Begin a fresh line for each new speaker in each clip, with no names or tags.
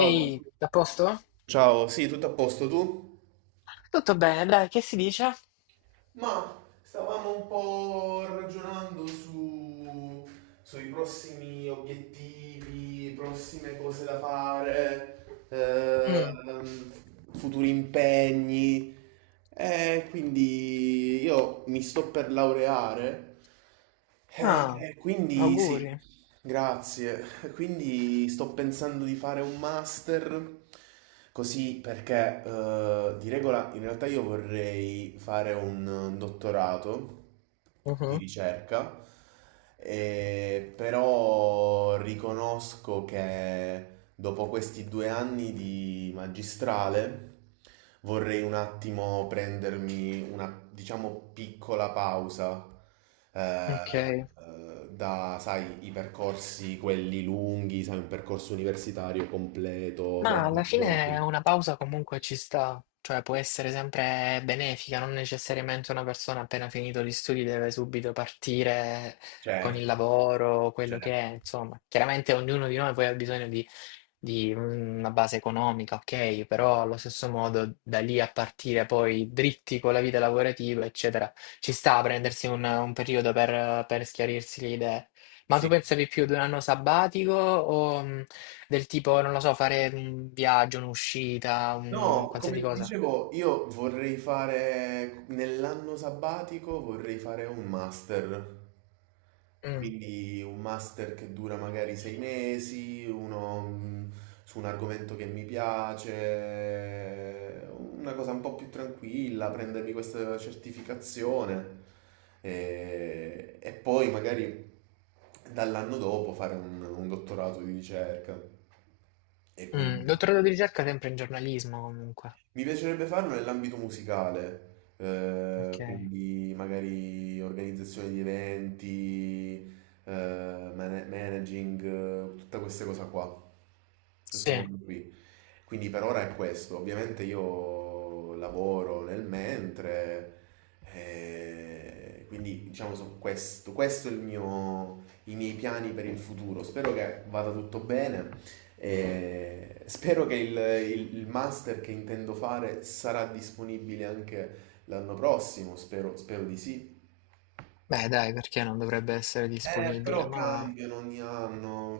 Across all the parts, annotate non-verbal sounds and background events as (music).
Ehi, a posto?
ciao, sì, tutto a posto tu?
Tutto bene, dai, che si dice?
Ma stavamo un po' ragionando sui prossimi obiettivi, prossime cose da fare,
Mm.
futuri impegni. E quindi io mi sto per laureare,
Ah,
e quindi sì,
auguri.
grazie. Quindi sto pensando di fare un master così perché di regola in realtà io vorrei fare un dottorato di
Mhm.
ricerca, però riconosco che dopo questi due anni di magistrale vorrei un attimo prendermi diciamo, piccola pausa eh,
Ok.
da, sai, i percorsi, quelli lunghi, sai, un percorso universitario completo,
Ma
bello.
alla fine una pausa comunque ci sta, cioè può essere sempre benefica, non necessariamente una persona appena finito gli studi deve subito partire con il
Certo,
lavoro, quello che
certo.
è, insomma. Chiaramente ognuno di noi poi ha bisogno di una base economica, ok, però allo stesso modo da lì a partire poi dritti con la vita lavorativa, eccetera, ci sta a prendersi un periodo per schiarirsi le idee. Ma tu
Sì.
pensavi più ad un anno sabbatico o... mm, del tipo, non lo so, fare un viaggio, un'uscita, un
No, come
qualsiasi
ti
cosa.
dicevo, io vorrei fare nell'anno sabbatico vorrei fare un master.
Mm.
Quindi un master che dura magari sei mesi, uno su un argomento che mi piace, una cosa un po' più tranquilla, prendermi questa certificazione e poi magari dall'anno dopo fare un dottorato di ricerca. E
Mm.
quindi.
Dottorato di ricerca sempre in giornalismo comunque.
Mi piacerebbe farlo nell'ambito musicale,
Ok.
quindi magari organizzazione di eventi, eh, managing, tutte queste cose qua, questo
Sì.
mondo qui. Quindi per ora è questo. Ovviamente io lavoro nel mentre, quindi diciamo so questo, questo è i miei piani per il futuro. Spero che vada tutto bene e spero che il master che intendo fare sarà disponibile anche l'anno prossimo, spero, spero di sì.
Beh, dai, perché non dovrebbe essere disponibile?
Però cambiano ogni anno,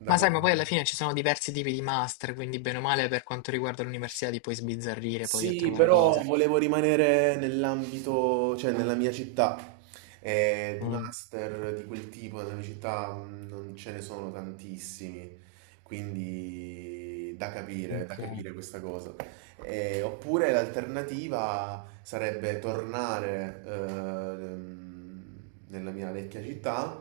da
Ma sai, ma poi
capire.
alla fine ci sono diversi tipi di master, quindi bene o male per quanto riguarda l'università ti puoi sbizzarrire poi a
Sì,
trovare
però
cose.
volevo rimanere nell'ambito, cioè nella mia città. Di
Mm.
master di quel tipo nella mia città non ce ne sono tantissimi, quindi da
Ok.
capire questa cosa. Oppure l'alternativa sarebbe tornare nella mia vecchia città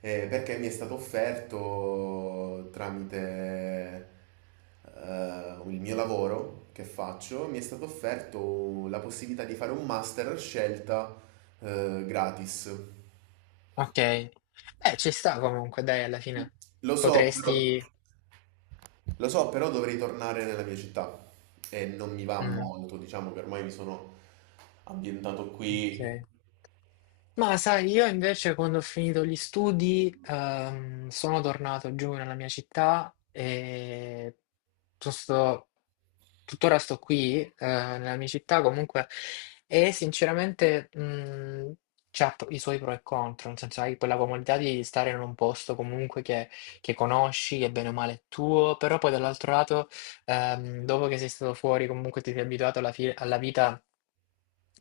perché mi è stato offerto tramite il mio lavoro che faccio, mi è stato offerto la possibilità di fare un master a scelta gratis.
Ok. Beh, ci sta comunque, dai, alla fine
Lo so, però,
potresti...
lo so, però dovrei tornare nella mia città e non mi va
Mm.
molto, diciamo che ormai mi sono ambientato qui.
Ok. Ma sai, io invece quando ho finito gli studi sono tornato giù nella mia città e tu- sto- tuttora sto qui nella mia città comunque e sinceramente c'ha i suoi pro e contro, nel senso hai quella comodità di stare in un posto comunque che conosci, che bene o male è tuo, però poi dall'altro lato dopo che sei stato fuori comunque ti sei abituato alla vita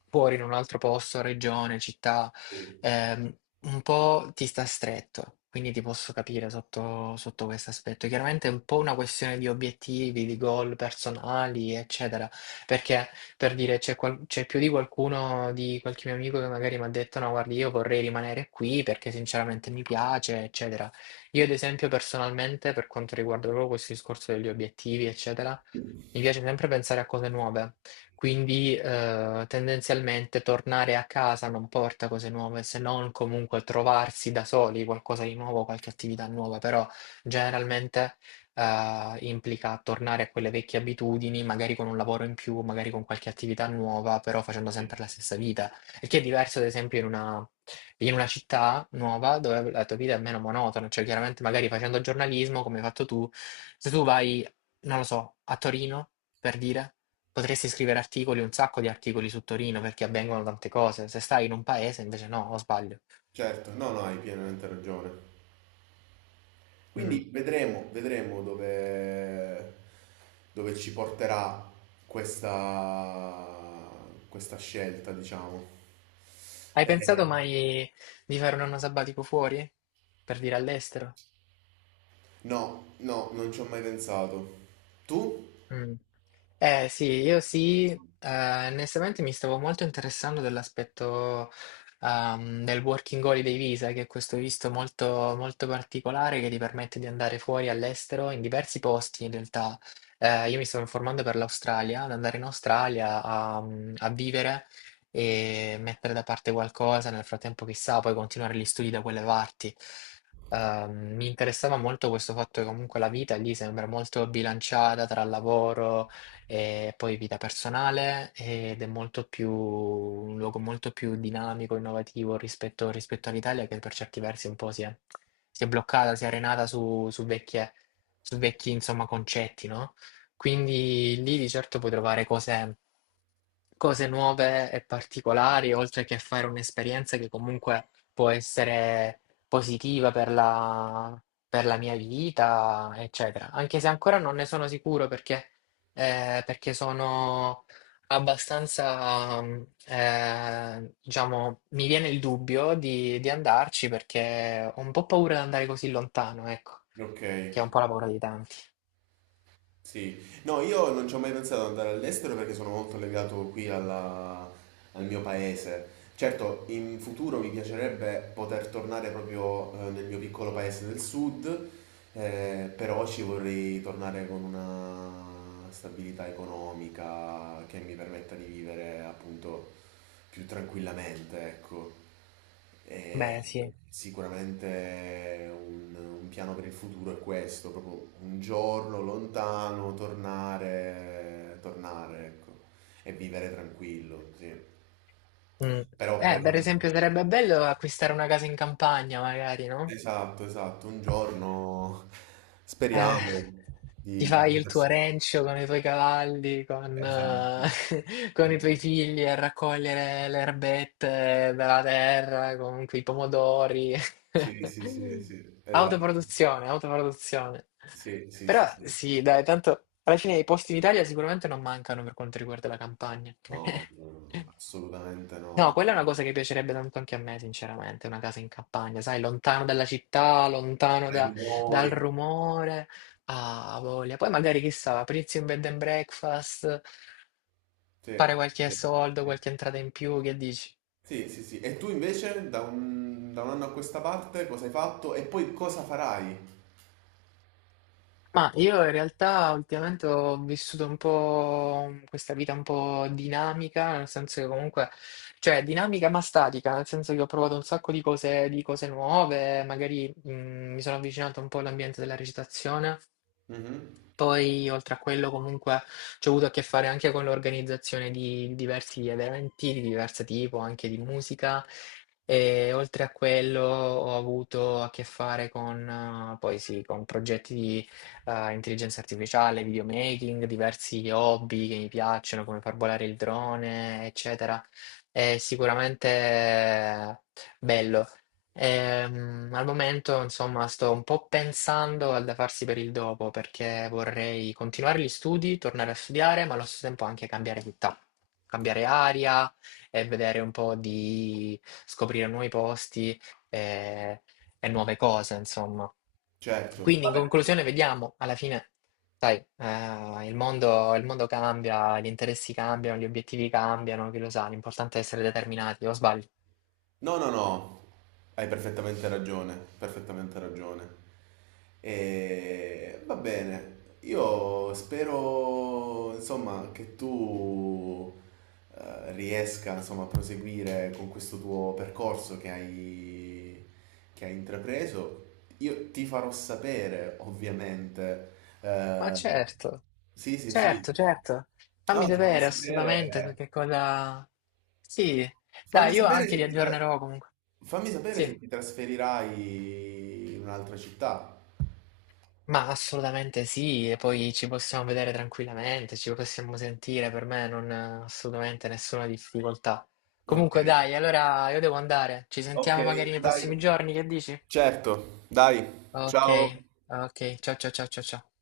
fuori in un altro posto, regione, città,
Sì.
ehm, un po' ti sta stretto. Quindi ti posso capire sotto questo aspetto. Chiaramente è un po' una questione di obiettivi, di goal personali, eccetera. Perché per dire c'è più di qualcuno, di qualche mio amico che magari mi ha detto: "No, guardi, io vorrei rimanere qui perché sinceramente mi piace, eccetera." Io, ad esempio, personalmente, per quanto riguarda proprio questo discorso degli obiettivi, eccetera, mi piace sempre pensare a cose nuove. Quindi tendenzialmente tornare a casa non porta cose nuove, se non comunque trovarsi da soli qualcosa di nuovo, qualche attività nuova, però generalmente implica tornare a quelle vecchie abitudini, magari con un lavoro in più, magari con qualche attività nuova, però facendo sempre la stessa vita. Il che è diverso, ad esempio, in una città nuova dove la tua vita è meno monotona, cioè chiaramente magari facendo giornalismo, come hai fatto tu, se tu vai, non lo so, a Torino, per dire. Potresti scrivere articoli, un sacco di articoli su Torino perché avvengono tante cose. Se stai in un paese, invece no, o sbaglio.
Certo, no, no, hai pienamente ragione.
Mm.
Quindi vedremo, vedremo dove, dove ci porterà questa, questa scelta, diciamo.
Hai
Eh,
pensato mai di fare un anno sabbatico fuori? Per dire all'estero?
no, no, non ci ho mai pensato. Tu?
Mm. Eh sì, io sì, onestamente mi stavo molto interessando dell'aspetto del working holiday visa, che è questo visto molto, molto particolare che ti permette di andare fuori all'estero in diversi posti in realtà. Io mi stavo informando per l'Australia, ad andare in Australia a, mm, a vivere e mettere da parte qualcosa, nel frattempo chissà, poi continuare gli studi da quelle parti. Mi interessava molto questo fatto che comunque la vita lì sembra molto bilanciata tra lavoro e poi vita personale ed è molto più, un luogo molto più dinamico, innovativo rispetto all'Italia che per certi versi un po' si è bloccata, si è arenata su su vecchi insomma, concetti, no? Quindi lì di certo puoi trovare cose nuove e particolari, oltre che fare un'esperienza che comunque può essere positiva per la mia vita, eccetera. Anche se ancora non ne sono sicuro perché perché sono abbastanza, mm, diciamo, mi viene il dubbio di andarci perché ho un po' paura di andare così lontano, ecco,
Ok,
che è un po' la paura di tanti.
sì. No, io non ci ho mai pensato ad andare all'estero perché sono molto legato qui al mio paese. Certo, in futuro mi piacerebbe poter tornare proprio nel mio piccolo paese del sud. Però ci vorrei tornare con una stabilità economica che mi permetta di vivere appunto più tranquillamente, ecco. E
Beh, sì.
sicuramente un piano per il futuro è questo, proprio un giorno lontano, tornare, tornare, ecco, e vivere tranquillo, sì.
Mm.
Però per
Per
ora...
esempio, sarebbe bello acquistare una casa in campagna, magari, no?
Esatto, esatto, un giorno
Eh.
speriamo
Ti
di...
fai il tuo rancio con i tuoi cavalli, con,
Esatto,
(laughs) con i tuoi
esatto.
figli a raccogliere le erbette dalla terra, con quei pomodori.
Sì, sì, sì, sì,
(laughs)
esatto.
Autoproduzione, autoproduzione.
Sì, sì,
Però
sì, sì.
sì, dai, tanto alla fine i posti in Italia sicuramente non mancano per quanto riguarda la campagna.
No,
(laughs)
no, no, no, assolutamente no.
No, quella è una cosa che piacerebbe tanto anche a me, sinceramente, una casa in campagna, sai, lontano dalla città,
Dai
dal
rumori.
rumore, ah, voglia. Poi magari, chissà, aprirsi un bed and breakfast,
Sì,
fare qualche
sì,
soldo,
sì.
qualche entrata in più, che dici?
Sì, sì, sì. E tu invece da da un anno a questa parte cosa hai fatto e poi cosa farai?
Ma io in realtà ultimamente ho vissuto un po' questa vita un po' dinamica, nel senso che comunque, cioè dinamica ma statica, nel senso che ho provato un sacco di cose nuove, magari mi sono avvicinato un po' all'ambiente della recitazione.
Mhm.
Poi, oltre a quello, comunque, ci ho avuto a che fare anche con l'organizzazione di diversi eventi di diverso tipo, anche di musica. E oltre a quello, ho avuto a che fare con, poi sì, con progetti di intelligenza artificiale, videomaking, diversi hobby che mi piacciono, come far volare il drone, eccetera. È sicuramente bello. Al momento, insomma, sto un po' pensando al da farsi per il dopo perché vorrei continuare gli studi, tornare a studiare, ma allo stesso tempo anche cambiare città, cambiare aria e vedere un po' di scoprire nuovi posti eh, e, nuove cose, insomma.
Certo,
Quindi, in
vabbè, sì.
conclusione, vediamo alla fine, sai, il mondo cambia, gli interessi cambiano, gli obiettivi cambiano, chi lo sa, l'importante è essere determinati, o sbaglio?
No, no, no, hai perfettamente ragione, perfettamente ragione. E va bene, io spero, insomma, che tu riesca, insomma, a proseguire con questo tuo percorso che hai intrapreso. Io ti farò sapere, ovviamente.
Ma
eh,
certo.
sì, sì, sì.
Certo, certo,
No,
fammi
ti farò
vedere assolutamente
sapere.
perché cosa... Sì,
Fammi
dai, io
sapere
anche li
se ti, tra-
aggiornerò comunque.
Fammi sapere
Sì,
se ti trasferirai in un'altra città.
ma assolutamente sì, e poi ci possiamo vedere tranquillamente, ci possiamo sentire, per me non assolutamente nessuna difficoltà.
Ok,
Comunque dai, allora io devo andare, ci
ok,
sentiamo magari nei prossimi
dai.
giorni, che dici?
Certo, dai.
Ok,
Ciao.
ok, ciao ciao ciao ciao ciao.